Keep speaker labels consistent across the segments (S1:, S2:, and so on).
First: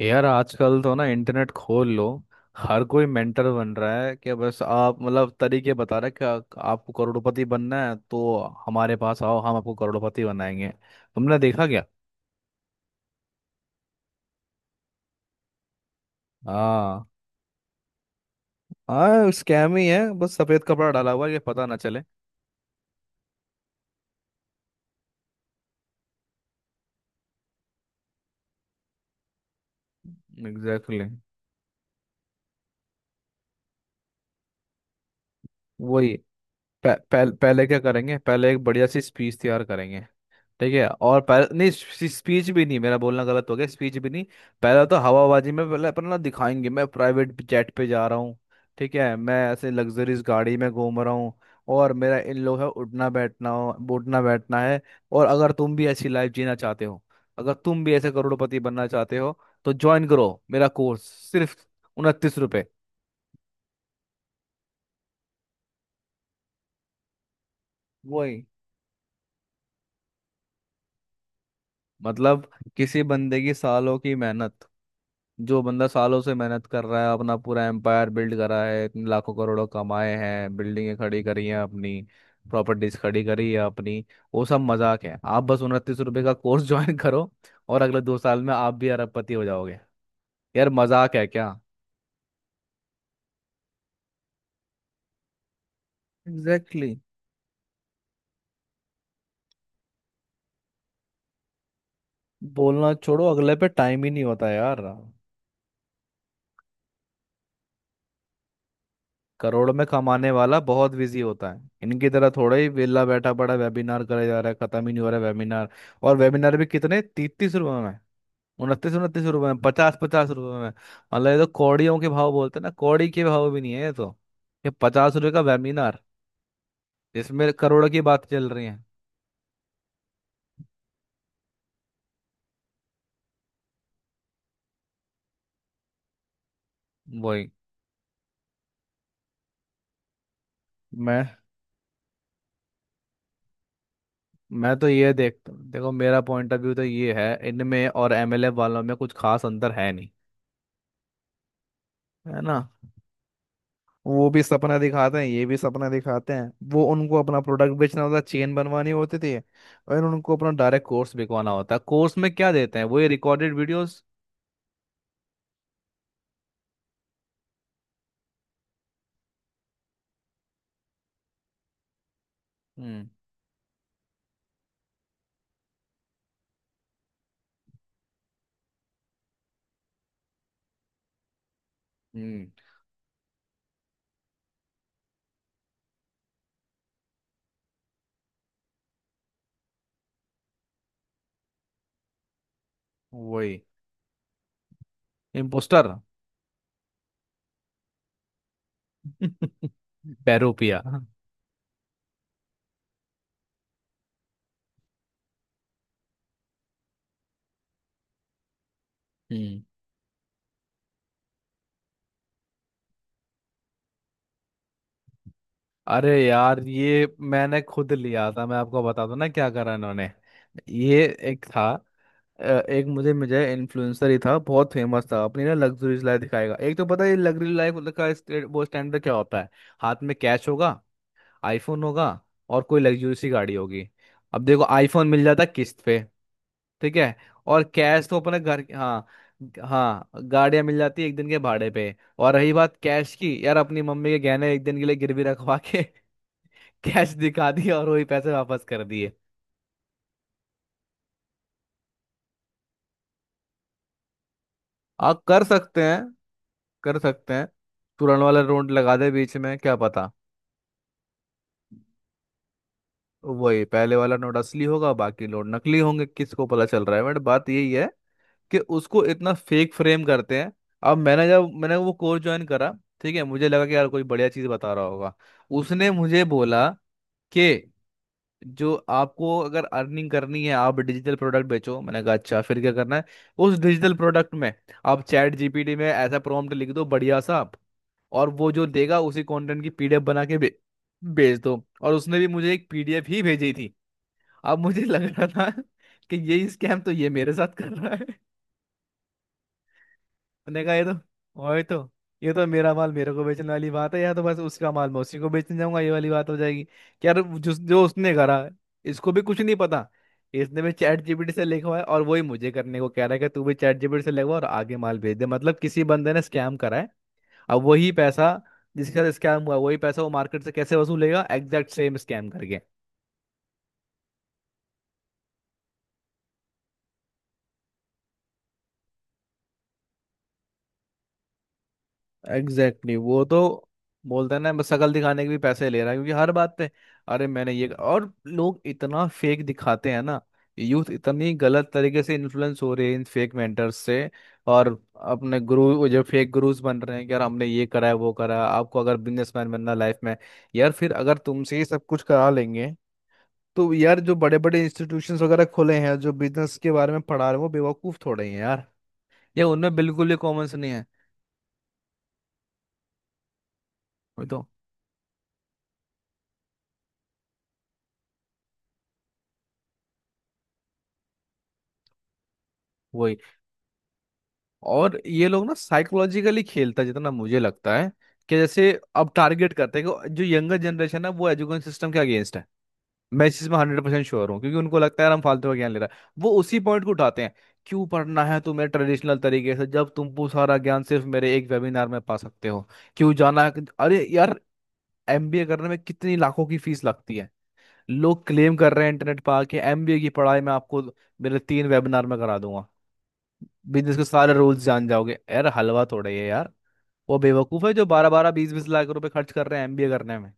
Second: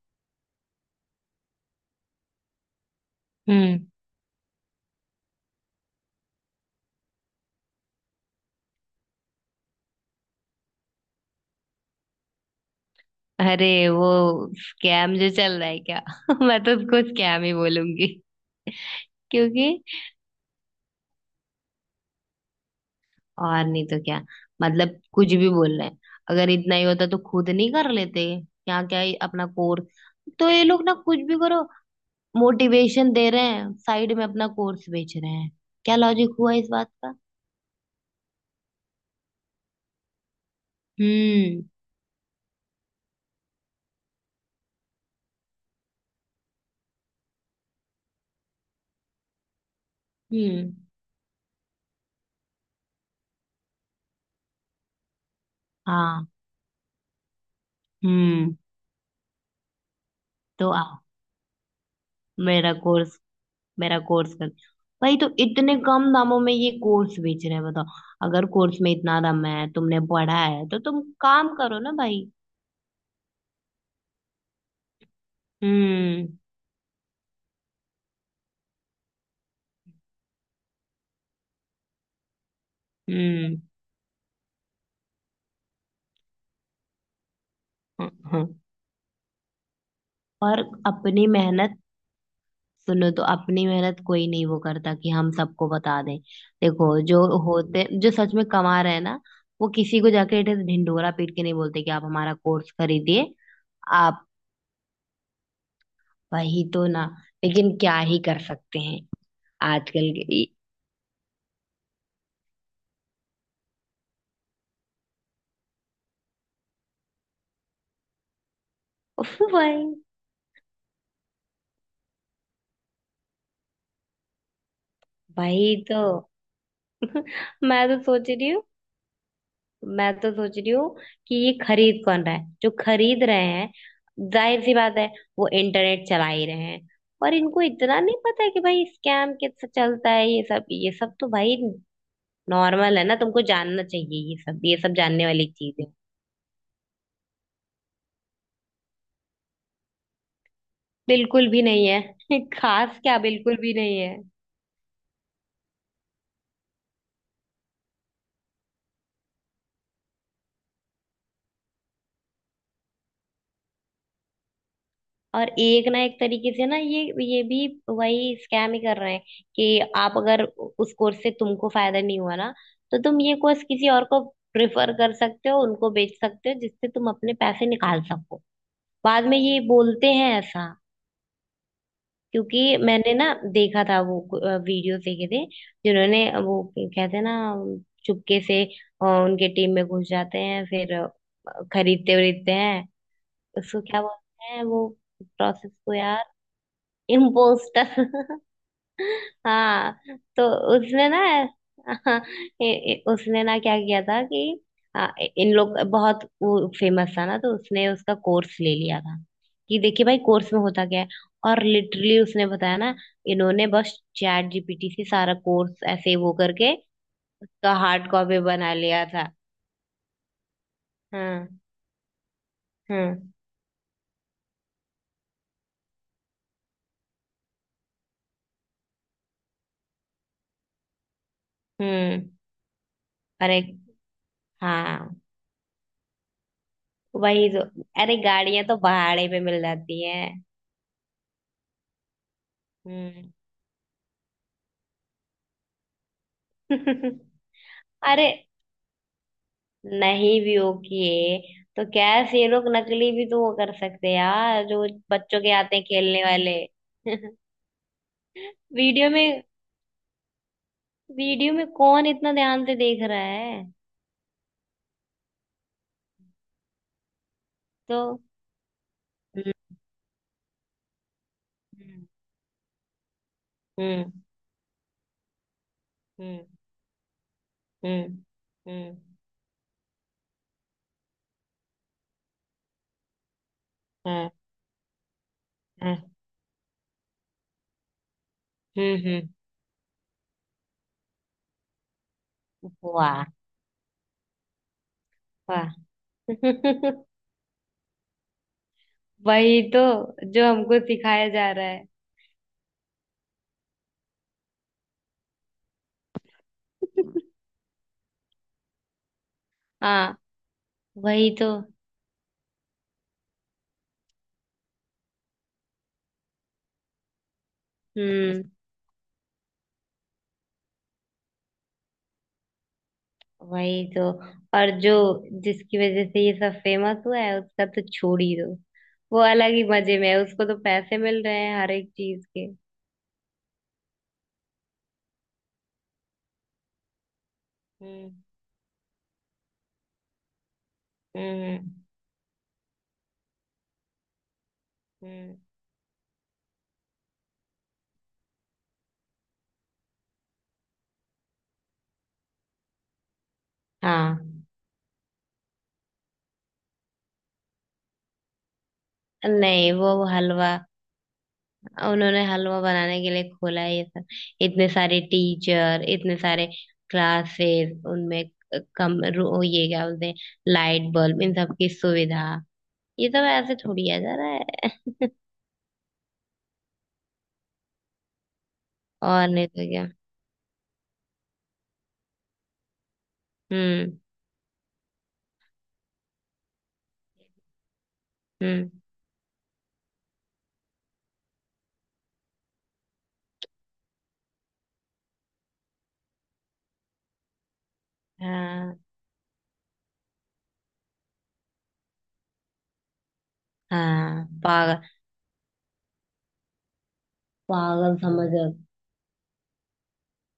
S1: यार आजकल तो ना इंटरनेट खोल लो. हर कोई मेंटर बन
S2: हम्म।
S1: रहा है कि बस आप मतलब तरीके बता रहे हैं कि आपको करोड़पति बनना है तो हमारे पास आओ. हम आपको करोड़पति बनाएंगे. तुमने देखा क्या?
S2: अरे वो स्कैम जो चल रहा है क्या मैं तो उसको
S1: हाँ.
S2: स्कैम ही बोलूंगी।
S1: हाँ,
S2: क्योंकि
S1: स्कैम ही है, बस सफेद कपड़ा डाला हुआ है कि पता ना चले.
S2: और नहीं तो क्या। मतलब कुछ भी बोल रहे हैं। अगर इतना ही होता तो खुद नहीं कर लेते, क्या क्या ही अपना कोर्स। तो ये लोग ना
S1: एग्जैक्टली exactly.
S2: कुछ भी करो, मोटिवेशन दे रहे हैं, साइड में अपना कोर्स बेच रहे हैं। क्या
S1: वही.
S2: लॉजिक हुआ इस बात
S1: पह,
S2: का?
S1: पह, पहले क्या करेंगे? पहले एक बढ़िया सी स्पीच तैयार करेंगे. ठीक है, और पहले
S2: हम्म।
S1: नहीं, स्पीच भी नहीं, मेरा बोलना गलत हो गया, स्पीच भी नहीं. पहला तो हवाबाजी में पहले अपना ना दिखाएंगे, मैं प्राइवेट जेट पे जा रहा हूँ. ठीक है, मैं ऐसे लग्जरीज गाड़ी में
S2: हम्म।
S1: घूम रहा हूँ. और मेरा इन लोग है उठना बैठना हो, उठना बैठना है. और अगर तुम भी ऐसी
S2: हाँ।
S1: लाइफ जीना चाहते हो, अगर तुम भी ऐसे
S2: हम्म।
S1: करोड़पति बनना चाहते हो, तो ज्वाइन करो मेरा
S2: तो आओ
S1: कोर्स, सिर्फ 29 रुपये.
S2: मेरा कोर्स, मेरा कोर्स कर। भाई तो इतने कम दामों में ये कोर्स बेच रहे हैं, बताओ।
S1: वही.
S2: अगर कोर्स में इतना दम है, तुमने पढ़ा है तो तुम काम करो ना भाई।
S1: मतलब किसी बंदे की सालों की मेहनत, जो बंदा सालों
S2: हम्म।
S1: से मेहनत कर रहा है, अपना पूरा एम्पायर बिल्ड करा है, इतने लाखों करोड़ों कमाए हैं, बिल्डिंगें खड़ी करी हैं अपनी, प्रॉपर्टीज खड़ी करी
S2: हम्म।
S1: है अपनी, वो सब मजाक है? आप बस 29 रुपए का कोर्स ज्वाइन करो, और अगले
S2: हाँ,
S1: 2 साल में
S2: हाँ।
S1: आप भी अरबपति हो जाओगे?
S2: और
S1: यार मजाक
S2: अपनी
S1: है क्या?
S2: मेहनत। सुनो तो, अपनी मेहनत कोई नहीं वो करता कि हम सबको बता दें।
S1: एग्जैक्टली
S2: देखो,
S1: exactly.
S2: जो सच में कमा रहे हैं ना, वो किसी को जाके ऐसे ढिंढोरा पीट के नहीं बोलते कि आप हमारा कोर्स
S1: बोलना छोड़ो,
S2: खरीदिए।
S1: अगले पे टाइम ही नहीं
S2: आप
S1: होता यार.
S2: वही तो ना। लेकिन क्या ही कर सकते हैं।
S1: करोड़ में
S2: आजकल
S1: कमाने
S2: के,
S1: वाला बहुत बिजी होता है, इनकी तरह थोड़ा ही वेला बैठा पड़ा वेबिनार करे जा रहा है, खत्म ही नहीं हो रहा है वेबिनार. और वेबिनार भी कितने? 30-30 रुपए, उनतीस उनतीस
S2: उफ
S1: रुपए में,
S2: भाई।
S1: 50-50 रुपए में. मतलब ये तो कौड़ियों के भाव बोलते हैं ना, कौड़ी के भाव भी नहीं है ये तो. ये 50 रुपए का
S2: वही तो।
S1: वेबिनार, इसमें
S2: मैं
S1: करोड़ों
S2: तो
S1: की बात
S2: सोच
S1: चल
S2: रही हूँ,
S1: रही है.
S2: मैं तो सोच रही हूँ कि ये खरीद कौन रहा है? जो खरीद रहे हैं, जाहिर सी बात है, वो इंटरनेट चला ही रहे हैं। और
S1: वही.
S2: इनको इतना नहीं पता है कि भाई स्कैम कैसे चलता है, ये सब तो
S1: मैं
S2: भाई नॉर्मल है ना। तुमको जानना चाहिए, ये
S1: मैं तो
S2: सब
S1: ये
S2: जानने वाली
S1: देखता हूँ,
S2: चीज है।
S1: देखो मेरा पॉइंट ऑफ व्यू तो ये है, इनमें और एमएलए वालों में कुछ खास अंतर है नहीं.
S2: बिल्कुल भी नहीं है।
S1: है ना?
S2: खास क्या, बिल्कुल भी नहीं है।
S1: वो भी सपना दिखाते हैं, ये भी सपना दिखाते हैं, वो उनको अपना प्रोडक्ट बेचना होता है, चेन बनवानी होती थी, और उनको अपना डायरेक्ट कोर्स बिकवाना होता है. कोर्स में क्या देते हैं? वही रिकॉर्डेड वीडियोस.
S2: और एक ना एक तरीके से ना ये भी वही स्कैम ही कर रहे हैं कि आप, अगर उस कोर्स से तुमको फायदा नहीं हुआ ना, तो
S1: हम्म.
S2: तुम ये कोर्स किसी और को प्रेफर कर सकते हो, उनको बेच सकते हो जिससे तुम अपने पैसे निकाल सको। बाद में ये बोलते हैं ऐसा।
S1: हम्म.
S2: क्योंकि मैंने ना देखा था, वो वीडियोस देखे थे। जिन्होंने, वो कहते हैं ना, चुपके से उनके टीम में घुस जाते हैं फिर खरीदते वरीदते हैं।
S1: वही.
S2: उसको क्या बोलते हैं वो, प्रोसेस को
S1: इम्पोस्टर
S2: यार? इम्पोस्टर। हाँ। तो
S1: पेरूपिया.
S2: उसने ना, हाँ, ए- उसने ना क्या किया था कि आ, इन लोग बहुत, वो फेमस था ना, तो उसने उसका कोर्स ले लिया था
S1: हम्म.
S2: कि देखिए भाई कोर्स में होता क्या है। और लिटरली उसने बताया ना, इन्होंने बस चैट जीपीटी से सारा कोर्स
S1: अरे
S2: ऐसे वो
S1: यार,
S2: करके
S1: ये मैंने
S2: उसका
S1: खुद
S2: हार्ड
S1: लिया
S2: कॉपी
S1: था, मैं
S2: बना
S1: आपको
S2: लिया
S1: बता दूं ना
S2: था।
S1: क्या करा इन्होंने. ये एक
S2: हाँ।
S1: था. एक मुझे
S2: हाँ।
S1: मुझे इन्फ्लुएंसर ही था, बहुत फेमस था, अपनी ना लग्जरीज लाइफ दिखाएगा. एक तो पता है लग्जरी लाइफ का वो स्टैंडर्ड क्या होता है. हाथ में कैश होगा, आईफोन होगा,
S2: हम्म।
S1: और कोई लग्जरी सी गाड़ी
S2: अरे
S1: होगी. अब देखो आईफोन
S2: हाँ,
S1: मिल जाता किस्त पे, ठीक है,
S2: वही तो।
S1: और कैश
S2: अरे
S1: तो अपने घर.
S2: गाड़ियां तो
S1: हाँ.
S2: भाड़े पे मिल जाती
S1: हाँ,
S2: हैं।
S1: गाड़ियां मिल जाती है एक दिन के भाड़े पे, और रही बात कैश
S2: हम्म।
S1: की, यार अपनी मम्मी के गहने एक दिन के लिए गिरवी रखवा के कैश दिखा दिया और वही पैसे
S2: अरे
S1: वापस कर दिए.
S2: नहीं भी हो किए, तो कैसे? ये लोग नकली भी तो वो कर सकते हैं यार, जो
S1: आप
S2: बच्चों
S1: कर
S2: के आते
S1: सकते
S2: हैं
S1: हैं,
S2: खेलने वाले।
S1: कर सकते हैं. तुरंत वाला नोट लगा
S2: वीडियो
S1: दे बीच
S2: में,
S1: में, क्या पता,
S2: वीडियो में कौन इतना ध्यान से देख रहा है।
S1: वही पहले वाला नोट असली होगा, बाकी नोट नकली होंगे, किसको पता चल रहा है? बट बात यही है
S2: तो।
S1: कि उसको इतना
S2: हम्म।
S1: फेक फ्रेम करते हैं. अब मैंने, जब मैंने वो कोर्स ज्वाइन करा, ठीक है, मुझे लगा कि यार कोई
S2: हम्म।
S1: बढ़िया चीज़ बता रहा होगा. उसने मुझे
S2: हम्म।
S1: बोला कि
S2: हम्म।
S1: जो
S2: हम्म।
S1: आपको अगर अर्निंग करनी है, आप डिजिटल प्रोडक्ट बेचो. मैंने कहा अच्छा, फिर क्या करना है उस डिजिटल प्रोडक्ट में? आप चैट जीपीटी में
S2: हम्म।
S1: ऐसा प्रॉम्प्ट लिख दो बढ़िया सा और वो जो
S2: हम्म।
S1: देगा, उसी कंटेंट की पीडीएफ बना के भेज दो. और उसने भी मुझे एक पीडीएफ ही
S2: वाह
S1: भेजी थी. अब मुझे लग रहा था
S2: वाह।
S1: कि यही स्कैम तो ये मेरे साथ कर रहा है.
S2: वही तो, जो
S1: मैंने कहा
S2: हमको
S1: ये तो,
S2: सिखाया जा
S1: और
S2: रहा है।
S1: तो, ये तो मेरा माल मेरे को बेचने वाली बात है, या तो बस उसका माल मैं उसी को बेचने जाऊंगा, ये वाली बात हो जाएगी कि यार जो जो उसने करा, इसको भी कुछ नहीं पता,
S2: हाँ।
S1: इसने भी चैट
S2: वही
S1: जीपीटी से
S2: तो।
S1: लिखवा है और वही मुझे करने को कह रहा है कि तू भी चैट जीपीटी से लिखवा और आगे माल भेज दे. मतलब किसी बंदे ने स्कैम करा है, अब वही पैसा,
S2: हम्म।
S1: जिसके साथ स्कैम हुआ, वही पैसा वो मार्केट से कैसे वसूलेगा? एग्जैक्ट सेम स्कैम करके.
S2: वही तो। और जो जिसकी वजह से ये सब फेमस हुआ है, उसका तो छोड़ ही दो। वो अलग ही मजे में है, उसको तो पैसे मिल रहे हैं हर एक चीज के।
S1: एग्जैक्टली exactly, वो तो बोलते हैं ना, बस शक्ल दिखाने के भी पैसे ले रहा है, क्योंकि हर बात पे. अरे मैंने ये, और
S2: हम्म।
S1: लोग इतना फेक दिखाते हैं ना, यूथ इतनी
S2: हम्म।
S1: गलत तरीके से इन्फ्लुएंस हो रही है इन फेक मेंटर्स से. और
S2: हम्म।
S1: अपने गुरु, वो जो फेक गुरुज बन रहे हैं कि यार हमने ये करा है, वो करा है, आपको अगर बिजनेसमैन बनना है लाइफ में. यार फिर अगर तुमसे ही सब कुछ करा लेंगे, तो यार जो बड़े
S2: हाँ,
S1: बड़े इंस्टीट्यूशंस वगैरह खुले हैं जो बिजनेस के बारे में पढ़ा रहे हैं, वो बेवकूफ थोड़े ही हैं यार, या
S2: नहीं
S1: उनमें
S2: वो
S1: बिल्कुल ही कॉमन
S2: हलवा।
S1: नहीं है.
S2: उन्होंने हलवा बनाने के लिए खोला है ये सब,
S1: वही तो.
S2: इतने सारे टीचर, इतने सारे क्लासेस उनमें। ये क्या बोलते हैं? लाइट बल्ब इन सब की सुविधा, ये
S1: वही.
S2: सब ऐसे थोड़ी आ जा रहा
S1: और
S2: है।
S1: ये लोग ना साइकोलॉजिकली खेलता है जितना मुझे लगता है, कि जैसे अब
S2: और नहीं
S1: टारगेट
S2: तो
S1: करते
S2: क्या।
S1: हैं कि जो यंगर जनरेशन है, वो एजुकेशन सिस्टम के अगेंस्ट है. मैं इस चीज में हंड्रेड
S2: हम्म।
S1: परसेंट श्योर हूँ, क्योंकि उनको लगता है यार हम फालतू का ज्ञान ले रहा है, वो उसी पॉइंट को उठाते हैं. क्यों पढ़ना है तुम्हें
S2: हम्म।
S1: ट्रेडिशनल तरीके से, जब तुम वो सारा ज्ञान सिर्फ मेरे एक वेबिनार में पा सकते हो, क्यों जाना है? अरे यार, एमबीए करने में कितनी लाखों की फीस लगती है. लोग क्लेम कर
S2: हाँ।
S1: रहे हैं इंटरनेट पर आके, एमबीए की पढ़ाई मैं आपको मेरे 3 वेबिनार में करा दूंगा. बिजनेस के
S2: हाँ
S1: सारे रूल्स
S2: पागल,
S1: जान जाओगे, यार हलवा थोड़ा ही है यार. वो बेवकूफ है जो
S2: पागल
S1: बारह
S2: समझ
S1: बारह
S2: रहे
S1: बीस
S2: हो।
S1: बीस लाख रुपए खर्च कर रहे हैं एमबीए करने में.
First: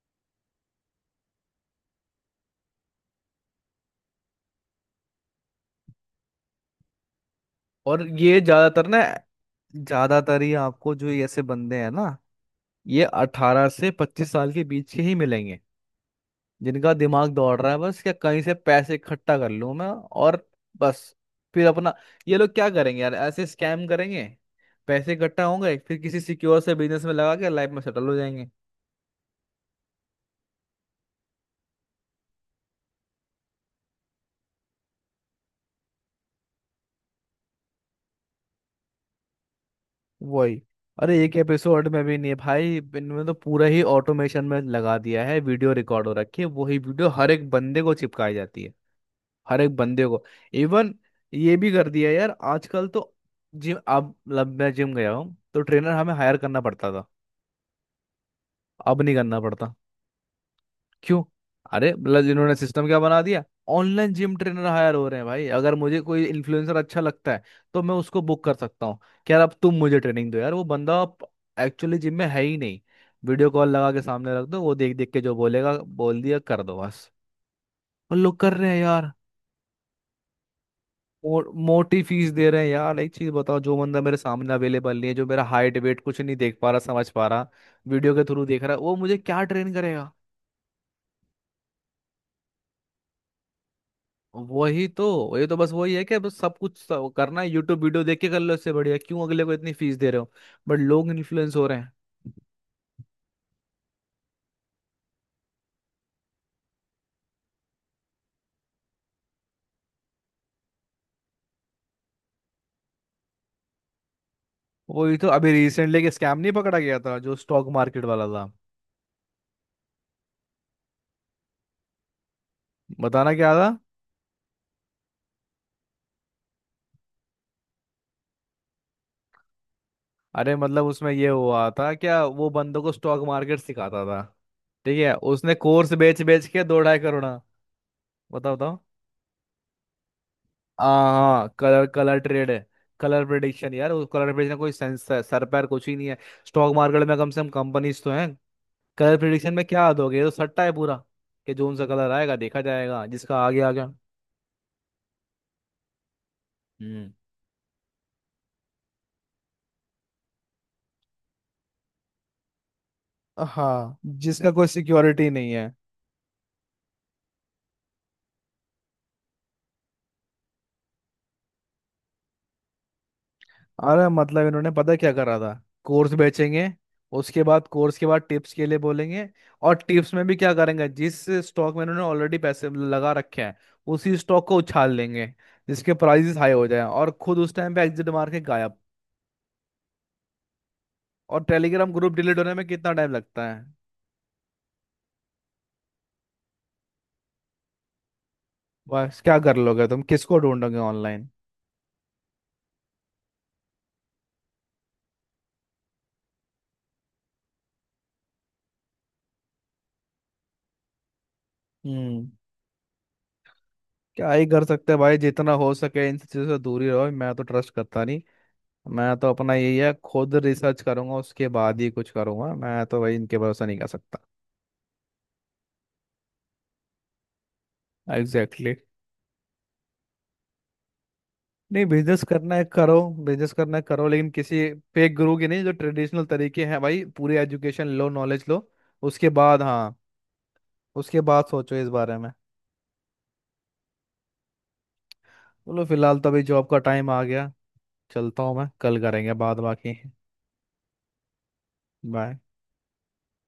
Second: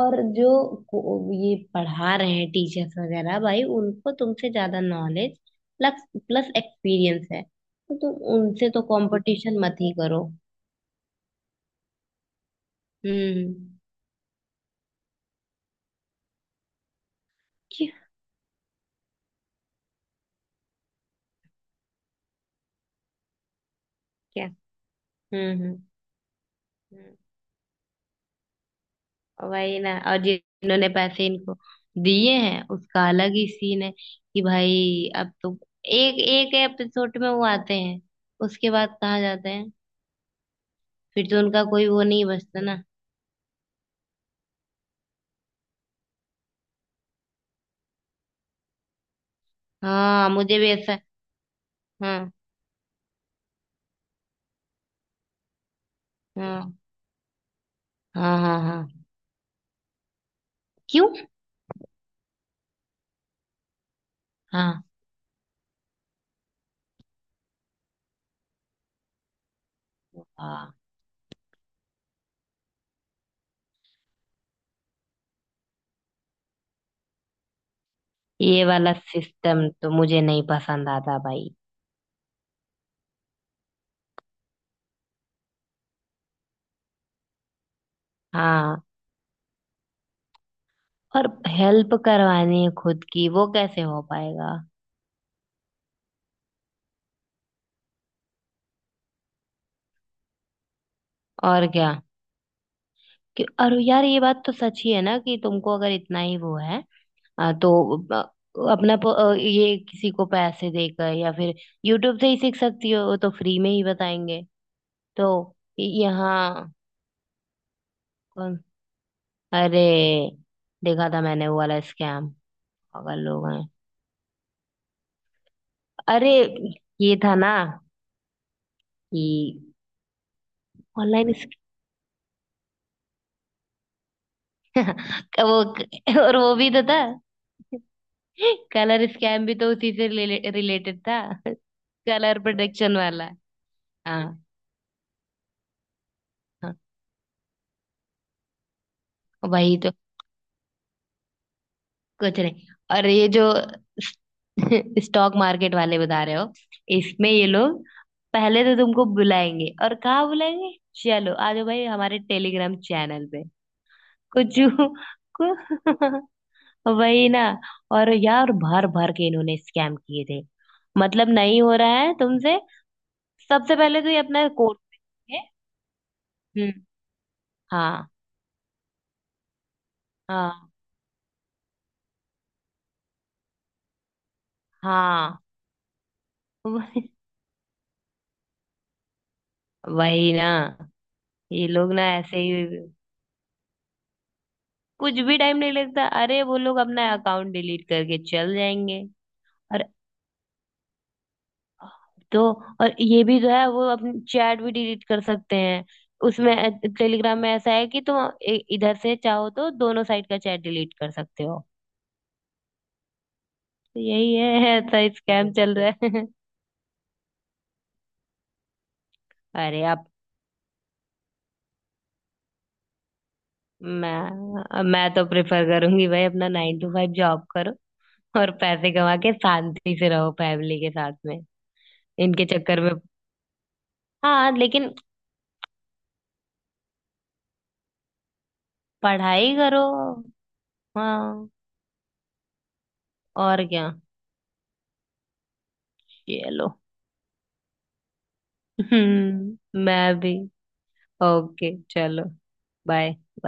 S2: और जो ये पढ़ा रहे हैं टीचर्स वगैरह भाई, उनको तुमसे ज्यादा नॉलेज प्लस प्लस एक्सपीरियंस है, तो
S1: और
S2: तुम
S1: ये
S2: उनसे तो
S1: ज्यादातर ना,
S2: कंपटीशन मत ही करो।
S1: ज्यादातर ही आपको जो ये ऐसे बंदे हैं ना, ये
S2: हम्म।
S1: 18 से 25 साल के बीच के ही मिलेंगे, जिनका दिमाग दौड़ रहा है,
S2: क्या,
S1: बस क्या कहीं से पैसे इकट्ठा कर लूं मैं, और बस, फिर अपना, ये लोग क्या करेंगे यार? ऐसे स्कैम करेंगे,
S2: क्या?
S1: पैसे इकट्ठा
S2: हम्म। हम्म।
S1: होंगे, फिर किसी सिक्योर से बिजनेस में
S2: हम्म।
S1: लगा के लाइफ में सेटल हो जाएंगे.
S2: वही ना, और जिन्होंने पैसे इनको दिए हैं, उसका अलग ही सीन है कि भाई अब तो एक एक एपिसोड में वो आते हैं, उसके बाद कहाँ जाते हैं?
S1: वही. अरे
S2: फिर
S1: एक
S2: तो उनका
S1: एपिसोड
S2: कोई वो
S1: में भी
S2: नहीं
S1: नहीं है
S2: बचता
S1: भाई,
S2: ना।
S1: इनमें तो पूरा ही ऑटोमेशन में लगा दिया है, वीडियो रिकॉर्ड हो रखी है, वही वीडियो हर एक बंदे को चिपकाई जाती है, हर एक बंदे को.
S2: हाँ, मुझे भी
S1: इवन
S2: ऐसा।
S1: ये भी कर दिया है
S2: हाँ।
S1: यार आजकल तो. जिम, अब मतलब मैं जिम गया हूँ तो ट्रेनर हमें हायर करना
S2: हाँ।
S1: पड़ता था,
S2: हाँ। हाँ।
S1: अब
S2: हाँ।
S1: नहीं करना पड़ता.
S2: क्यों?
S1: क्यों? अरे मतलब इन्होंने सिस्टम क्या बना दिया, ऑनलाइन जिम ट्रेनर
S2: हाँ।
S1: हायर हो रहे हैं भाई. अगर मुझे कोई इन्फ्लुएंसर अच्छा लगता है, तो मैं उसको बुक कर सकता हूँ कि यार अब तुम मुझे ट्रेनिंग दो यार. वो
S2: हाँ।
S1: बंदा एक्चुअली जिम में है ही नहीं, वीडियो कॉल लगा के सामने रख दो, वो देख देख के जो बोलेगा बोल दिया कर दो बस. और लोग कर
S2: ये
S1: रहे हैं
S2: वाला
S1: यार.
S2: सिस्टम तो मुझे नहीं पसंद आता भाई।
S1: मोटी फीस दे रहे हैं यार, एक चीज बताओ, जो बंदा मेरे सामने अवेलेबल नहीं है, जो मेरा हाइट वेट कुछ नहीं देख पा रहा, समझ पा रहा, वीडियो के थ्रू देख रहा
S2: हाँ,
S1: है, वो मुझे क्या ट्रेन करेगा?
S2: और हेल्प करवानी है खुद की, वो कैसे हो पाएगा?
S1: वही तो, ये तो बस वही है कि बस सब कुछ, सब करना है यूट्यूब वीडियो देख के कर लो, इससे बढ़िया क्यों अगले को इतनी फीस दे रहे हो. बट लोग इन्फ्लुएंस हो
S2: और
S1: रहे
S2: क्या,
S1: हैं.
S2: कि और यार ये बात तो सच ही है ना कि तुमको अगर इतना ही वो है, तो अ, अपना ये किसी को पैसे देकर या फिर यूट्यूब से ही सीख सकती हो, वो तो फ्री में ही बताएंगे।
S1: वही तो,
S2: तो
S1: अभी रिसेंटली एक स्कैम नहीं
S2: यहाँ,
S1: पकड़ा गया था जो स्टॉक मार्केट वाला था?
S2: अरे देखा था मैंने वो वाला स्कैम, पागल
S1: बताना
S2: लोग
S1: क्या
S2: हैं।
S1: था?
S2: अरे ये था ना कि
S1: अरे मतलब उसमें ये
S2: ऑनलाइन।
S1: हुआ था क्या, वो बंदों को स्टॉक मार्केट सिखाता था, ठीक है,
S2: वो,
S1: उसने कोर्स बेच
S2: और
S1: बेच
S2: वो
S1: के
S2: भी
S1: दो
S2: तो था,
S1: ढाई करोड़ हाँ, बताओ बताओ.
S2: कलर स्कैम भी तो उसी से रिलेटेड
S1: हाँ.
S2: था।
S1: हाँ, कलर कलर
S2: कलर
S1: ट्रेड है.
S2: प्रोडक्शन
S1: कलर
S2: वाला।
S1: प्रेडिक्शन, यार उस
S2: हाँ।
S1: कलर प्रेडिक्शन कोई सेंस सर पैर कुछ ही नहीं है. स्टॉक
S2: हाँ।
S1: मार्केट में कम से कम कंपनीज तो हैं, कलर प्रिडिक्शन में
S2: वही तो।
S1: क्या दोगे? ये तो सट्टा है पूरा, कि जोन सा कलर आएगा
S2: कुछ
S1: देखा
S2: नहीं।
S1: जाएगा,
S2: और ये
S1: जिसका
S2: जो
S1: आ गया आ गया.
S2: स्टॉक मार्केट वाले बता रहे हो,
S1: हम्म.
S2: इसमें ये लोग पहले तो तुमको बुलाएंगे। और कहाँ बुलाएंगे? चलो आ जाओ भाई हमारे टेलीग्राम चैनल पे।
S1: हाँ, जिसका
S2: कुछ
S1: कोई सिक्योरिटी नहीं है.
S2: वही ना। और यार भर भर के इन्होंने स्कैम किए थे। मतलब नहीं हो रहा है तुमसे। सबसे पहले
S1: अरे
S2: तो ये अपना
S1: मतलब इन्होंने पता
S2: कोर्स
S1: क्या करा
S2: है।
S1: था? कोर्स बेचेंगे,
S2: हम्म।
S1: उसके बाद कोर्स के
S2: हाँ।
S1: बाद टिप्स के लिए बोलेंगे, और टिप्स में भी क्या
S2: हाँ।
S1: करेंगे? जिस स्टॉक में इन्होंने ऑलरेडी पैसे लगा रखे हैं, उसी स्टॉक को उछाल लेंगे,
S2: हाँ।
S1: जिसके प्राइसेस हाई हो जाए,
S2: वही।
S1: और खुद उस टाइम पे एग्जिट मार के गायब.
S2: वही ना,
S1: और
S2: ये
S1: टेलीग्राम
S2: लोग ना
S1: ग्रुप
S2: ऐसे
S1: डिलीट
S2: ही।
S1: होने में कितना टाइम लगता है,
S2: कुछ भी टाइम नहीं लगता, अरे वो लोग अपना अकाउंट डिलीट करके चल जाएंगे।
S1: बस क्या कर लोगे तुम? किसको ढूंढोगे ऑनलाइन?
S2: तो और ये भी जो है, वो अपनी चैट भी डिलीट कर सकते हैं उसमें, टेलीग्राम में ऐसा है कि तुम इधर से चाहो तो दोनों साइड का चैट डिलीट कर सकते हो।
S1: हम्म.
S2: तो
S1: क्या
S2: यही
S1: ही कर
S2: है,
S1: सकते हैं
S2: ऐसा
S1: भाई,
S2: स्कैम
S1: जितना हो
S2: चल रहा
S1: सके इन सब
S2: है।
S1: चीज़ों से दूर ही रहो, मैं तो ट्रस्ट करता नहीं. मैं तो अपना यही
S2: अरे
S1: है,
S2: आप,
S1: खुद रिसर्च करूंगा, उसके बाद ही कुछ करूंगा, मैं तो भाई इनके भरोसा नहीं कर सकता.
S2: मैं तो प्रेफर करूंगी भाई अपना नाइन टू फाइव जॉब करो, और
S1: एग्जैक्टली exactly.
S2: पैसे कमा के शांति से रहो फैमिली के साथ में,
S1: नहीं, बिजनेस
S2: इनके
S1: करना है
S2: चक्कर में।
S1: करो, बिजनेस करना है करो, लेकिन
S2: हाँ
S1: किसी
S2: लेकिन,
S1: फेक गुरु की नहीं, जो ट्रेडिशनल तरीके हैं भाई, पूरी एजुकेशन लो, नॉलेज लो, उसके
S2: पढ़ाई
S1: बाद हाँ,
S2: करो।
S1: उसके बाद
S2: हाँ,
S1: सोचो इस बारे में.
S2: और क्या।
S1: बोलो फिलहाल तो अभी जॉब
S2: चलो।
S1: का टाइम आ गया, चलता हूँ मैं, कल करेंगे बाद
S2: हम्म।
S1: बाकी.
S2: मैं भी, ओके चलो।
S1: बाय.
S2: बाय।